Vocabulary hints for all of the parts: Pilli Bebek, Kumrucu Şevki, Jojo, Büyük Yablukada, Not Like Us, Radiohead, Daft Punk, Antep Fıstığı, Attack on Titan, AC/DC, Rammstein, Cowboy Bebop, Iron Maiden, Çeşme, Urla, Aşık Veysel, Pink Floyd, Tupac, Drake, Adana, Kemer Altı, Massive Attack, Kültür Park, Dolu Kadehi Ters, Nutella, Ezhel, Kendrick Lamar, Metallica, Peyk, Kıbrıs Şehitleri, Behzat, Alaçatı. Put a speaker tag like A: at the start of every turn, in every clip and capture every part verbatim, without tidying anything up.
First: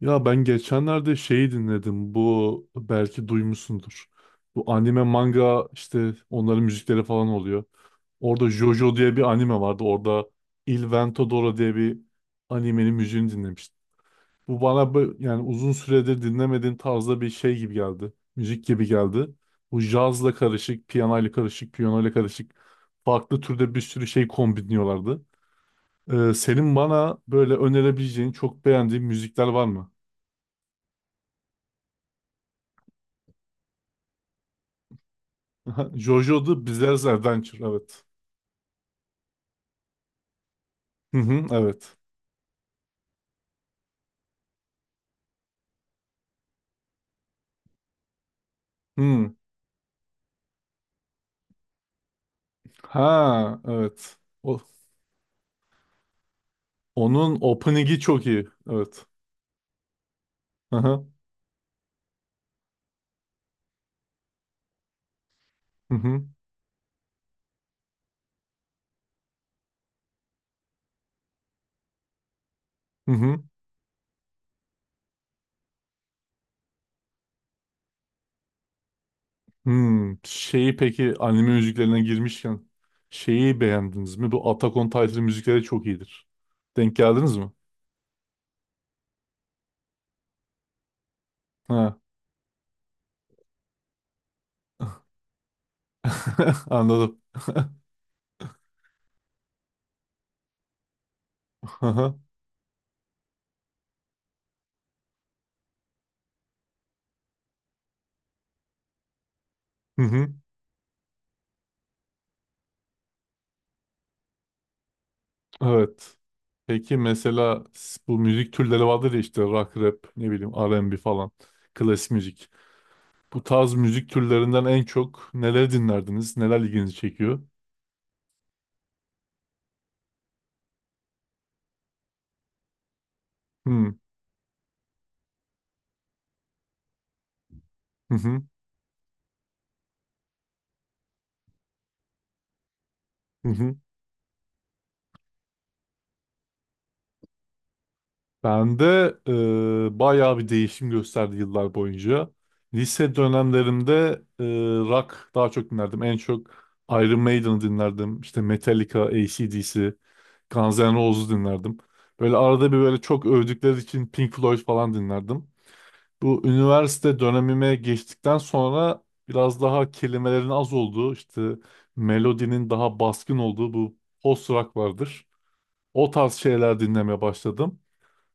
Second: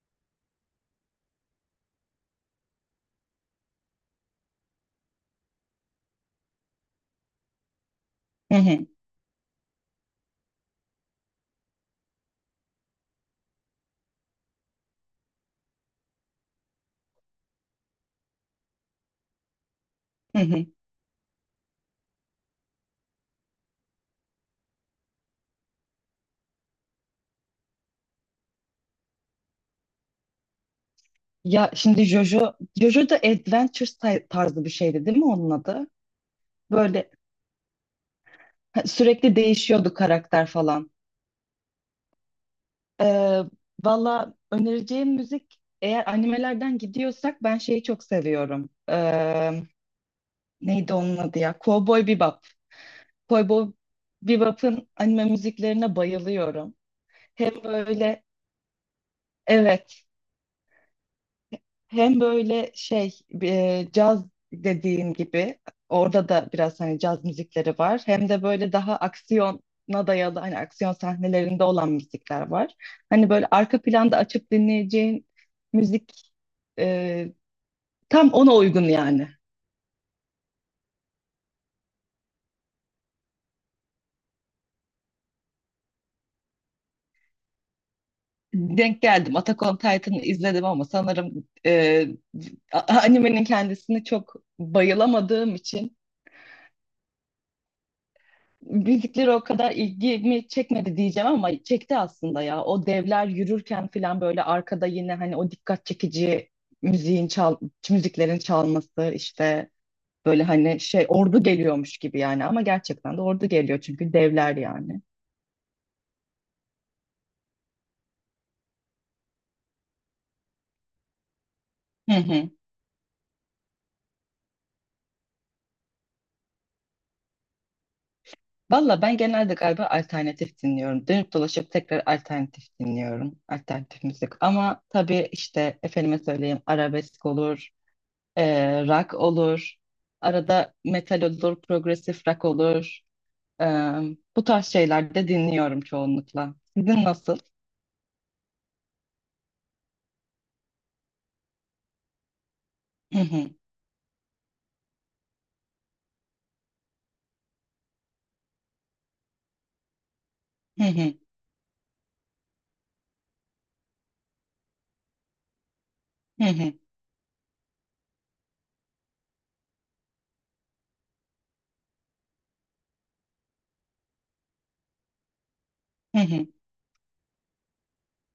A: Ya ben geçenlerde şeyi dinledim. Bu belki duymuşsundur. Bu anime manga işte onların müzikleri falan oluyor. Orada
B: Hı hı,
A: JoJo diye bir anime vardı. Orada Il Vento diye bir animenin müziğini dinlemiştim. Bu bana bö- yani uzun süredir dinlemediğim tarzda bir şey gibi geldi. Müzik gibi geldi. Bu cazla
B: hı hı.
A: karışık, piyanoyla karışık, piyanoyla karışık farklı türde bir sürü şey kombinliyorlardı. Ee, senin bana böyle önerebileceğin çok beğendiğin müzikler var mı?
B: Ya şimdi Jojo, Jojo da adventure tay- tarzı bir şeydi değil mi onun adı?
A: Aha, Jojo The Bizarre
B: Böyle
A: Adventure evet.
B: ha, sürekli değişiyordu karakter falan.
A: Hı hı, evet.
B: Ee, Valla önereceğim müzik eğer animelerden gidiyorsak ben şeyi çok seviyorum.
A: Hı.
B: Ee, neydi onun adı ya? Cowboy Bebop.
A: Ha
B: Cowboy
A: evet. O,
B: Bebop'ın anime müziklerine bayılıyorum.
A: Onun
B: Hem
A: opening'i
B: böyle
A: çok iyi. Evet.
B: evet.
A: Hı hı.
B: Hem böyle şey, e, caz dediğin gibi
A: Hı hı.
B: orada da biraz hani caz müzikleri var. Hem de böyle daha aksiyona dayalı, hani aksiyon sahnelerinde olan müzikler var.
A: Hı
B: Hani
A: hı.
B: böyle arka planda açıp dinleyeceğin müzik, e, tam ona uygun yani.
A: Şeyi peki anime müziklerine girmişken şeyi beğendiniz mi? Bu Attack on Titan müzikleri çok iyidir. Denk geldiniz mi?
B: Denk geldim. Attack on Titan'ı izledim ama sanırım
A: Ha.
B: e, a- animenin kendisini çok bayılamadığım için
A: Anladım.
B: müzikleri o kadar ilgimi çekmedi diyeceğim, ama
A: Hı
B: çekti
A: hı.
B: aslında ya. O devler yürürken falan böyle arkada yine hani o dikkat çekici müziğin çal müziklerin çalması işte,
A: Hı.
B: böyle hani şey ordu geliyormuş gibi yani, ama gerçekten de ordu geliyor çünkü devler yani.
A: Evet. Peki mesela s- bu müzik türleri vardır ya işte rock, rap, ne bileyim R and B falan. Klasik
B: Hı
A: müzik.
B: hı.
A: Bu tarz müzik türlerinden en çok neler dinlerdiniz? Neler ilginizi çekiyor?
B: Valla ben genelde galiba alternatif dinliyorum. Dönüp dolaşıp tekrar alternatif dinliyorum.
A: Hmm.
B: Alternatif müzik. Ama tabii işte efendime söyleyeyim arabesk olur.
A: Hı hı.
B: Ee, rock olur. Arada metal olur, progresif rock olur.
A: Hı
B: Ee,
A: hı.
B: Bu tarz şeyler de dinliyorum çoğunlukla. Sizin nasıl?
A: Ben de e, bayağı bir değişim gösterdi yıllar boyunca. Lise
B: Hı hı,
A: dönemlerimde e, rock daha çok dinlerdim. En çok Iron Maiden'ı dinlerdim. İşte Metallica, A C/D C, Guns
B: hı
A: N'
B: hı,
A: Roses'u dinlerdim. Böyle arada bir böyle çok övdükleri için Pink Floyd falan dinlerdim. Bu
B: hı hı,
A: üniversite dönemime geçtikten sonra biraz daha kelimelerin az olduğu, işte melodinin daha baskın olduğu bu post rock vardır. O
B: hı
A: tarz
B: hı.
A: şeyler dinlemeye başladım.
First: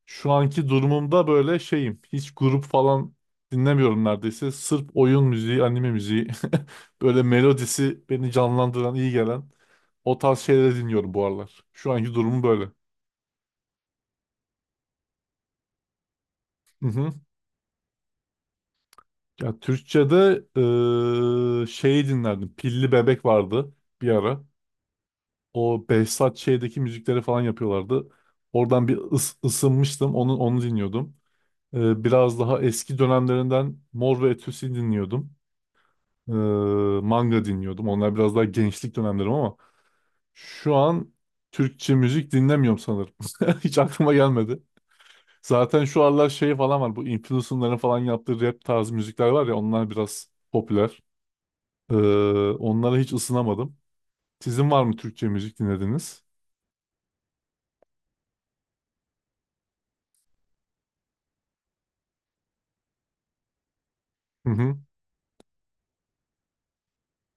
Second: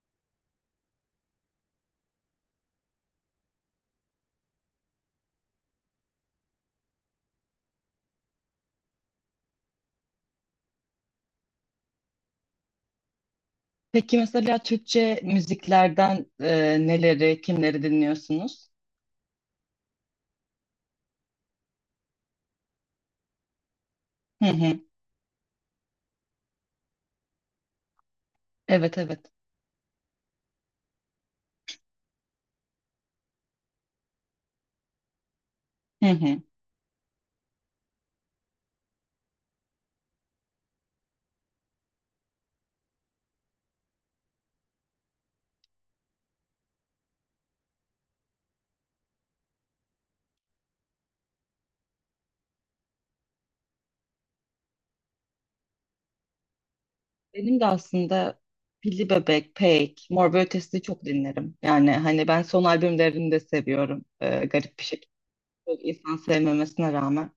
A: Şu anki durumumda böyle şeyim. Hiç grup falan dinlemiyorum neredeyse. Sırf oyun müziği, anime müziği, böyle melodisi beni canlandıran, iyi gelen o tarz şeyleri dinliyorum bu aralar. Şu anki durumum böyle.
B: Peki mesela Türkçe müziklerden, e,
A: Hı hı.
B: neleri, kimleri dinliyorsunuz?
A: Ya Türkçe'de eee şeyi dinlerdim. Pilli Bebek vardı bir ara.
B: Hı hı.
A: O Behzat şeydeki müzikleri falan yapıyorlardı. Oradan bir
B: Evet, evet.
A: ıs- ısınmıştım. Onu onu dinliyordum. Eee, biraz daha eski dönemlerinden Mor ve Ötesi dinliyordum.
B: Hı
A: Eee,
B: hı.
A: Manga dinliyordum. Onlar biraz daha gençlik dönemlerim ama şu an Türkçe müzik dinlemiyorum sanırım. Hiç aklıma gelmedi. Zaten şu aralar şey falan var. Bu influencer'ların falan yaptığı rap tarzı müzikler var ya onlar biraz popüler. Ee, Onlara hiç ısınamadım. Sizin var mı Türkçe müzik dinlediniz?
B: Benim de aslında Pilli Bebek, Peyk, Mor ve Ötesi'ni çok dinlerim. Yani hani ben son albümlerini de seviyorum. Ee,
A: Hı hı.
B: garip bir şekilde. Çok insan sevmemesine rağmen.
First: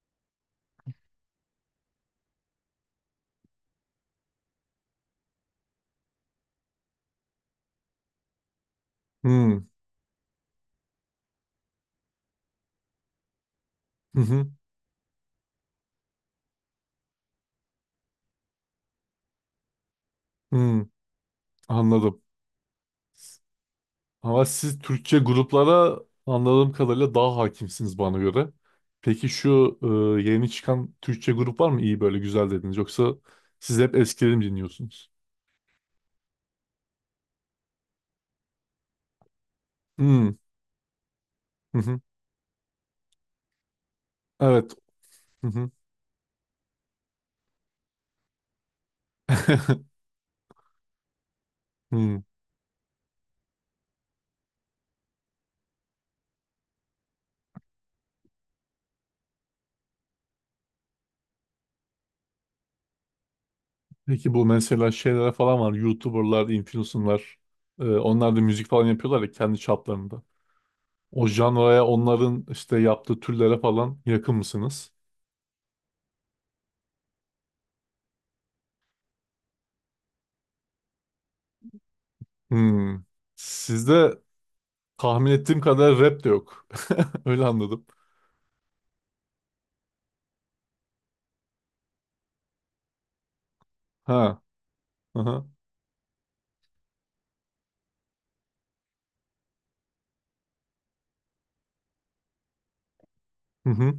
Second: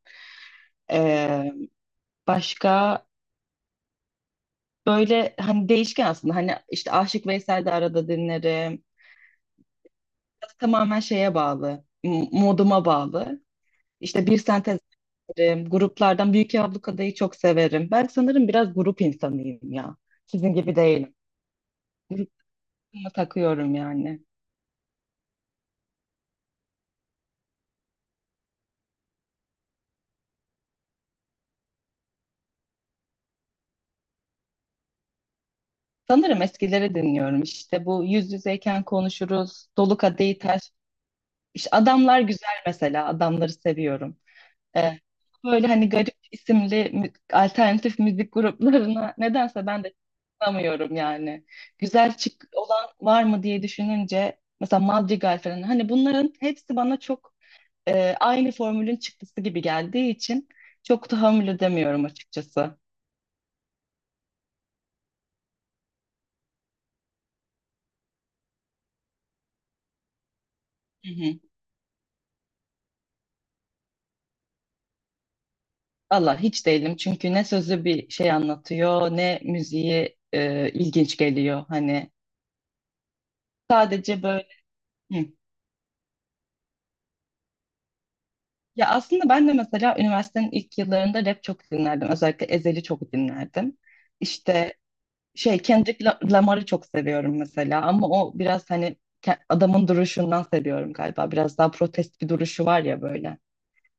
B: E, başka, böyle hani değişken aslında, hani işte Aşık Veysel de arada dinlerim.
A: Hı hı.
B: Tamamen şeye bağlı, m- moduma bağlı. İşte bir
A: Hı,
B: sentez dinlerim, gruplardan Büyük Yablukada'yı çok severim. Ben sanırım biraz grup insanıyım ya. Sizin gibi
A: hı.
B: değilim.
A: Anladım.
B: Grupuma takıyorum yani.
A: Ama siz Türkçe gruplara anladığım kadarıyla daha hakimsiniz bana göre. Peki şu e, yeni çıkan Türkçe grup var mı? İyi böyle güzel dediniz. Yoksa siz hep eskileri mi dinliyorsunuz?
B: Sanırım eskileri dinliyorum. İşte bu yüz yüzeyken konuşuruz, Dolu
A: Hı
B: Kadehi Ters. İşte
A: hı. Hı.
B: adamlar güzel mesela, adamları seviyorum.
A: Evet.
B: Ee,
A: Hı
B: Böyle
A: hı.
B: hani garip isimli mü- alternatif müzik gruplarına nedense ben de tanımıyorum yani. Güzel
A: Hı.
B: çık olan var mı diye düşününce mesela Madrigal falan, hani bunların hepsi bana çok, e, aynı formülün çıktısı gibi geldiği için çok tahammül edemiyorum açıkçası.
A: Peki bu mesela şeylere falan var. YouTuber'lar, influencer'lar. E, onlar da müzik falan yapıyorlar ya kendi çaplarında.
B: Hı
A: O
B: hı.
A: janraya onların işte yaptığı türlere falan yakın mısınız?
B: Valla hiç değilim, çünkü ne sözü bir şey anlatıyor ne müziği e, ilginç geliyor, hani
A: Hmm. Sizde
B: sadece böyle. Hı.
A: tahmin ettiğim kadar rap de yok. Öyle anladım.
B: Ya aslında ben de mesela üniversitenin ilk yıllarında rap çok dinlerdim. Özellikle Ezhel'i çok dinlerdim.
A: Ha.
B: İşte
A: Aha.
B: şey, Kendrick La- Lamar'ı çok seviyorum mesela, ama o biraz hani ke- adamın duruşundan seviyorum galiba. Biraz daha protest bir duruşu var ya böyle.
A: Hı hı.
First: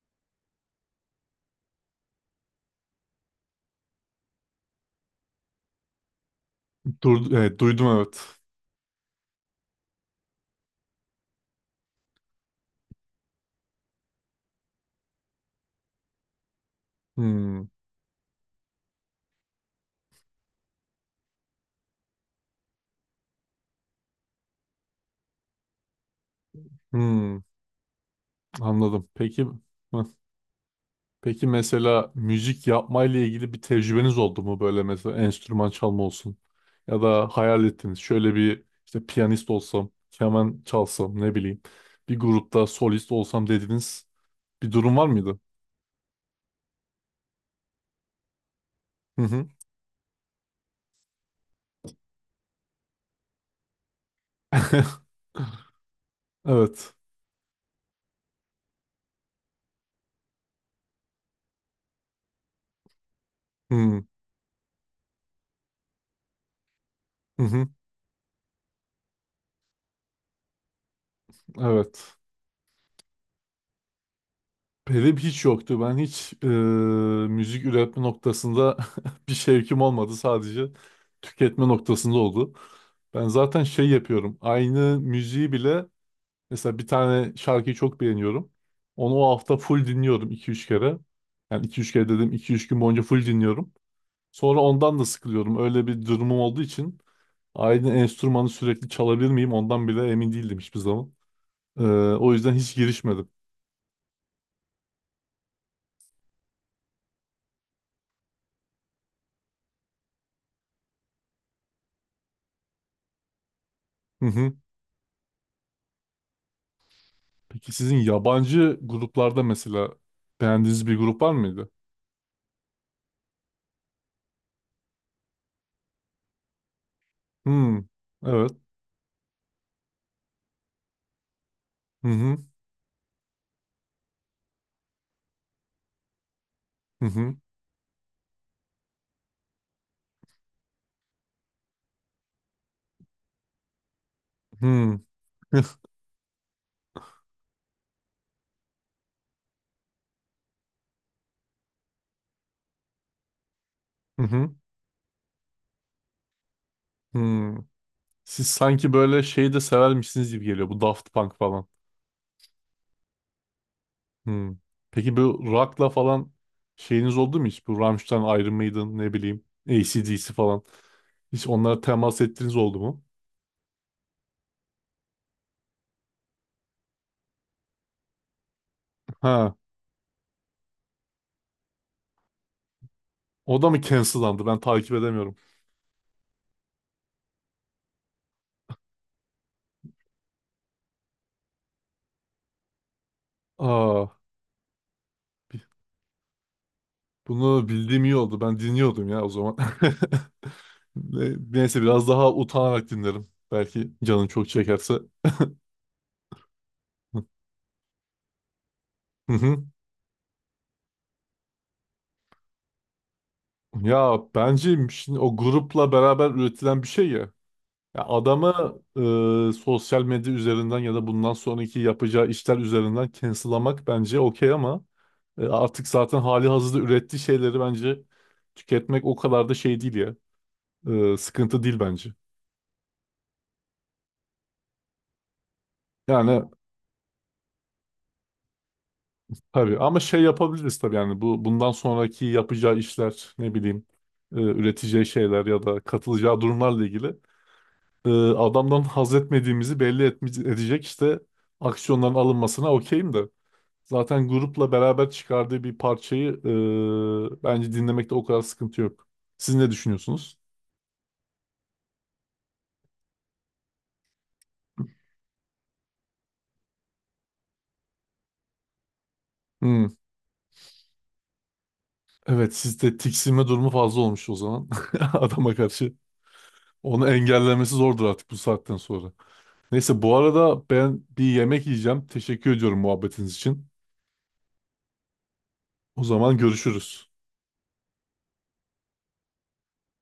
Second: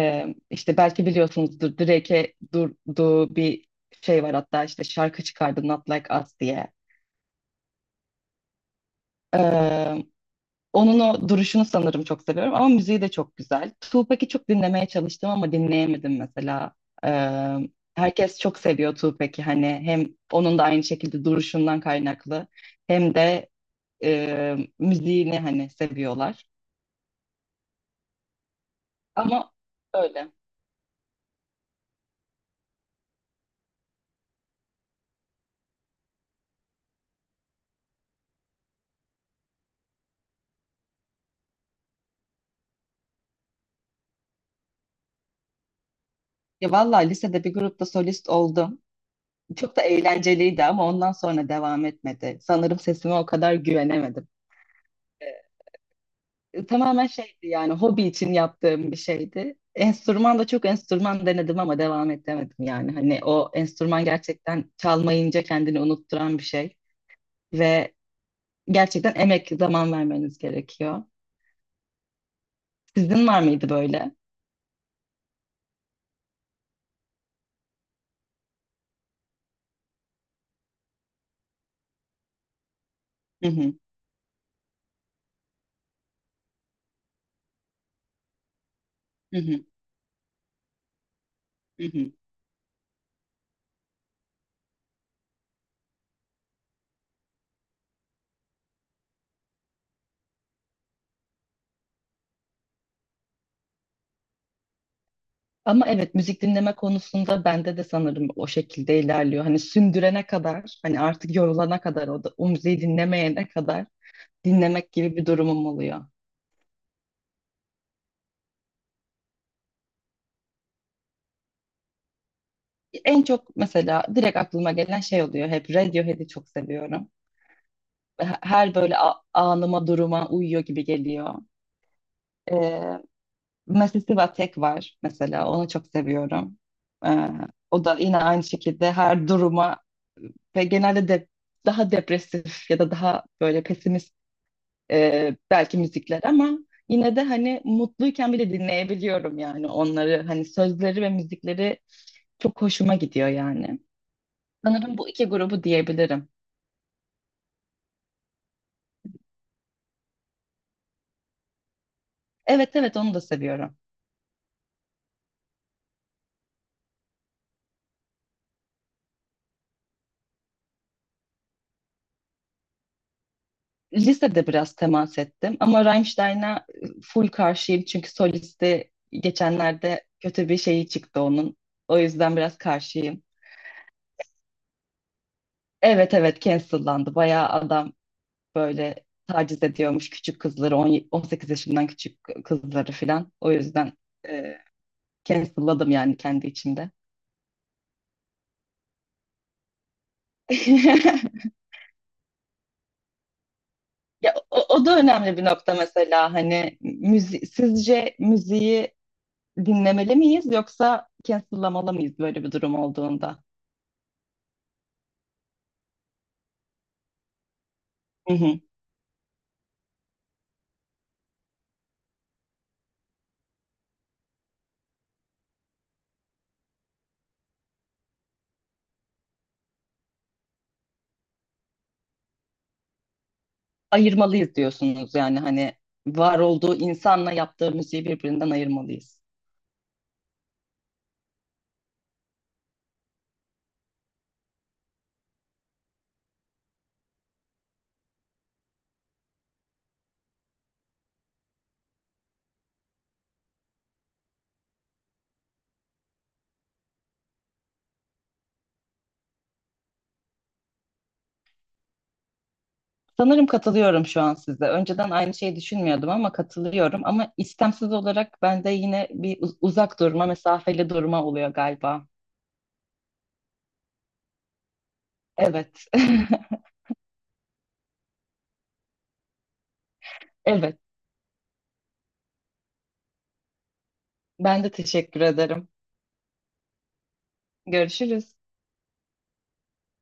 B: Ee, işte belki biliyorsunuzdur, Drake'e durduğu bir şey var hatta, işte şarkı çıkardı Not Like Us diye.
A: Dur, evet, duydum evet.
B: Onun o duruşunu sanırım çok seviyorum ama müziği de çok güzel. Tupac'i çok dinlemeye çalıştım ama dinleyemedim mesela. Ee,
A: Hmm.
B: Herkes çok seviyor Tupac'i, hani hem onun da aynı şekilde duruşundan kaynaklı hem de e, müziğini hani seviyorlar.
A: Hmm. Anladım. Peki
B: Ama
A: hı.
B: öyle.
A: Peki mesela müzik yapmayla ilgili bir tecrübeniz oldu mu böyle mesela enstrüman çalma olsun ya da hayal ettiniz şöyle bir işte piyanist olsam, keman çalsam ne bileyim bir grupta solist olsam dediğiniz bir durum var mıydı?
B: Ya vallahi lisede bir grupta solist oldum.
A: Hı hı.
B: Çok da eğlenceliydi ama ondan sonra devam etmedi. Sanırım sesime o kadar güvenemedim.
A: Evet.
B: Tamamen şeydi yani, hobi için yaptığım bir şeydi. Enstrüman da çok enstrüman denedim ama devam edemedim yani. Hani o
A: Hı hı.
B: enstrüman gerçekten çalmayınca kendini unutturan bir şey
A: Hı.
B: ve gerçekten emek, zaman vermeniz gerekiyor.
A: Evet.
B: Sizin var mıydı böyle?
A: Benim hiç yoktu. Ben hiç e, müzik üretme noktasında bir şevkim olmadı. Sadece tüketme noktasında oldu. Ben
B: Hı
A: zaten
B: hı,
A: şey yapıyorum. Aynı müziği bile mesela bir tane şarkıyı çok beğeniyorum. Onu o
B: hı
A: hafta
B: hı,
A: full dinliyorum iki üç kere. Yani iki
B: hı
A: üç kere
B: hı.
A: dedim iki üç gün boyunca full dinliyorum. Sonra ondan da sıkılıyorum. Öyle bir durumum olduğu için aynı enstrümanı sürekli çalabilir miyim ondan bile emin değildim hiçbir zaman. Ee, O yüzden hiç girişmedim.
B: Ama evet, müzik dinleme konusunda bende de sanırım o şekilde ilerliyor. Hani sündürene kadar, hani artık yorulana kadar, o da o müziği dinlemeyene kadar
A: Hı hı.
B: dinlemek gibi bir durumum oluyor.
A: Peki sizin yabancı gruplarda mesela beğendiğiniz bir grup var mıydı?
B: En çok mesela direkt aklıma gelen şey oluyor hep, Radiohead'i çok seviyorum.
A: Hmm. Evet.
B: Her böyle a- anıma duruma uyuyor gibi geliyor.
A: Hı hı.
B: Ee, Massive Attack var mesela, onu çok seviyorum.
A: Hı
B: Ee,
A: hı.
B: O da yine aynı şekilde her duruma, ve genelde de daha depresif ya da daha böyle pesimist,
A: Hı.
B: e, belki müzikler, ama yine de hani mutluyken bile dinleyebiliyorum yani onları, hani sözleri ve müzikleri çok hoşuma gidiyor yani.
A: Hı hı.
B: Sanırım bu iki grubu diyebilirim.
A: Hı. Siz sanki böyle şeyi de severmişsiniz gibi geliyor. Bu Daft Punk falan.
B: Evet evet, onu da seviyorum.
A: Hı. Peki bu rock'la falan şeyiniz oldu mu hiç? Bu Rammstein, Iron Maiden ne bileyim A C/D C falan. Hiç onlara temas ettiğiniz oldu mu?
B: Lisede biraz temas ettim ama Rammstein'a e, full karşıyım, çünkü solisti
A: Ha.
B: geçenlerde kötü bir şeyi çıktı onun. O yüzden biraz karşıyım.
A: O da mı cancellandı? Ben takip edemiyorum.
B: Evet evet, cancellandı. Bayağı adam böyle taciz ediyormuş küçük kızları, on, on sekiz yaşından küçük kızları filan. O yüzden
A: Aa.
B: e, cancelladım yani kendi içimde.
A: Bunu bildiğim iyi oldu. Ben dinliyordum ya o zaman. Ne- Neyse biraz daha utanarak dinlerim. Belki canın
B: Ya
A: çok
B: o, o da
A: çekerse.
B: önemli bir nokta mesela, hani müzi sizce müziği
A: Hı hı.
B: dinlemeli miyiz yoksa cancel'lamalı mıyız böyle bir durum olduğunda?
A: Ya bence şimdi o grupla beraber üretilen bir şey ya. Ya
B: Hı hı.
A: adamı e, sosyal medya üzerinden ya da bundan sonraki yapacağı işler üzerinden cancel'lamak bence okey ama e, artık zaten hali hazırda ürettiği şeyleri bence tüketmek o kadar da şey değil ya. E, sıkıntı değil bence.
B: Ayırmalıyız diyorsunuz yani, hani var
A: Yani
B: olduğu insanla yaptığı müziği birbirinden ayırmalıyız.
A: tabii ama şey yapabiliriz tabii yani bu bundan sonraki yapacağı işler ne bileyim e, üreteceği şeyler ya da katılacağı durumlarla ilgili e, adamdan haz etmediğimizi belli etme- edecek işte aksiyonların alınmasına okeyim de zaten grupla beraber çıkardığı bir parçayı e, bence dinlemekte o kadar sıkıntı yok. Siz ne düşünüyorsunuz?
B: Sanırım katılıyorum şu an size. Önceden aynı şeyi düşünmüyordum ama katılıyorum. Ama istemsiz olarak bende yine bir uz-
A: Hmm,
B: uzak durma, mesafeli durma oluyor galiba.
A: evet sizde tiksinme durumu fazla olmuş o zaman adama
B: Evet,
A: karşı. Onu engellemesi zordur artık bu saatten sonra. Neyse bu arada
B: evet.
A: ben bir yemek yiyeceğim. Teşekkür ediyorum muhabbetiniz için.
B: Ben de teşekkür ederim.
A: O zaman görüşürüz.
B: Görüşürüz.